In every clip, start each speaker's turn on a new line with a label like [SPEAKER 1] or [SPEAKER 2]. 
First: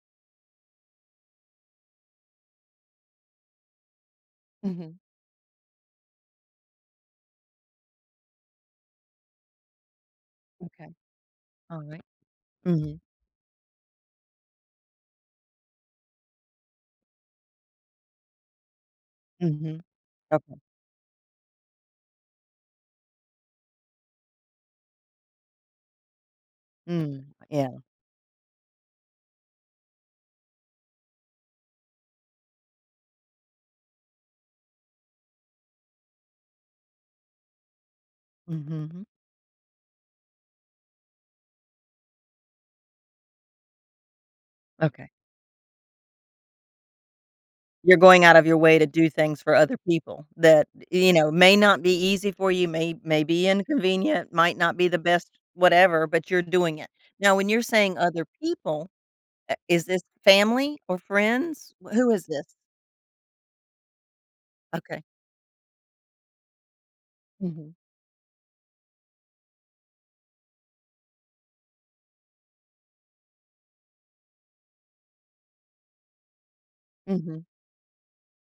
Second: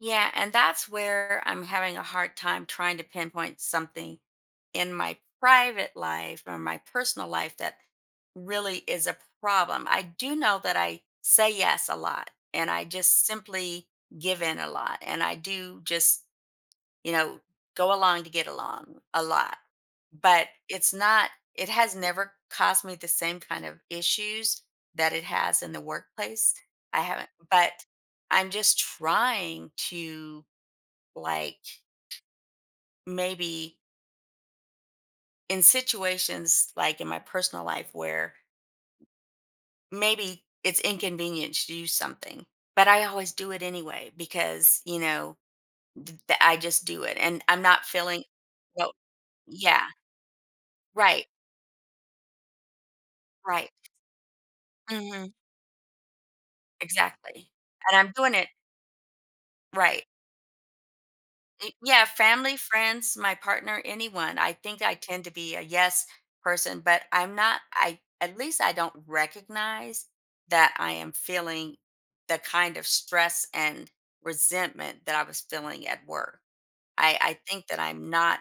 [SPEAKER 1] Yeah, and that's where I'm having a hard time trying to pinpoint something. In
[SPEAKER 2] Mhm.
[SPEAKER 1] my private life or my personal life, that really is a problem. I do know that
[SPEAKER 2] Okay.
[SPEAKER 1] I say yes a
[SPEAKER 2] Alright.
[SPEAKER 1] lot, and I
[SPEAKER 2] Mhm.
[SPEAKER 1] just simply give in a lot, and I do just, you know, go along to get along a lot,
[SPEAKER 2] Mhm.
[SPEAKER 1] but,
[SPEAKER 2] Okay.
[SPEAKER 1] it's not it has never caused me the same kind of issues that it has in the workplace. I
[SPEAKER 2] Mm,
[SPEAKER 1] haven't but
[SPEAKER 2] yeah.
[SPEAKER 1] I'm just trying to, like, maybe in situations like in my personal life where
[SPEAKER 2] Mhm.
[SPEAKER 1] maybe it's inconvenient to do something, but I always do it anyway because, you
[SPEAKER 2] Okay.
[SPEAKER 1] know, th the I just do it and I'm not
[SPEAKER 2] You're
[SPEAKER 1] feeling
[SPEAKER 2] going out of your way to
[SPEAKER 1] no
[SPEAKER 2] do things for other
[SPEAKER 1] Yeah.
[SPEAKER 2] people that, you
[SPEAKER 1] Right.
[SPEAKER 2] know, may not be easy for you, may may be
[SPEAKER 1] Right.
[SPEAKER 2] inconvenient, might not be the best
[SPEAKER 1] Mhm.
[SPEAKER 2] whatever, but you're doing it. Now, when
[SPEAKER 1] Exactly,
[SPEAKER 2] you're saying
[SPEAKER 1] and I'm
[SPEAKER 2] "other
[SPEAKER 1] doing it
[SPEAKER 2] people," i is this
[SPEAKER 1] Right.
[SPEAKER 2] family or
[SPEAKER 1] Eh
[SPEAKER 2] friends? W
[SPEAKER 1] yeah,
[SPEAKER 2] who is this?
[SPEAKER 1] family, friends, my partner, anyone; I think I
[SPEAKER 2] Okay.
[SPEAKER 1] tend to be a "yes" person, but I'm not
[SPEAKER 2] Mhm.
[SPEAKER 1] I at least I don't recognize that I am feeling the kind of stress and resentment that I was feeling at work. I I
[SPEAKER 2] Mhm.
[SPEAKER 1] think that I'm not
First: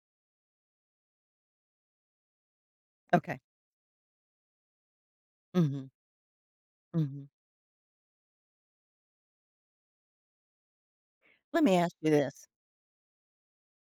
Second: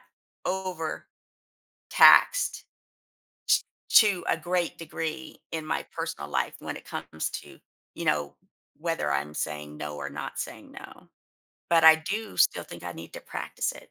[SPEAKER 1] overtaxed
[SPEAKER 2] Okay.
[SPEAKER 1] t to a great degree in my
[SPEAKER 2] Mhm.
[SPEAKER 1] personal life when it
[SPEAKER 2] Mhm.
[SPEAKER 1] comes to, you know, whether I'm saying no or not saying no,
[SPEAKER 2] Let me
[SPEAKER 1] but
[SPEAKER 2] ask
[SPEAKER 1] I
[SPEAKER 2] you
[SPEAKER 1] do
[SPEAKER 2] this
[SPEAKER 1] still think I need to practice it.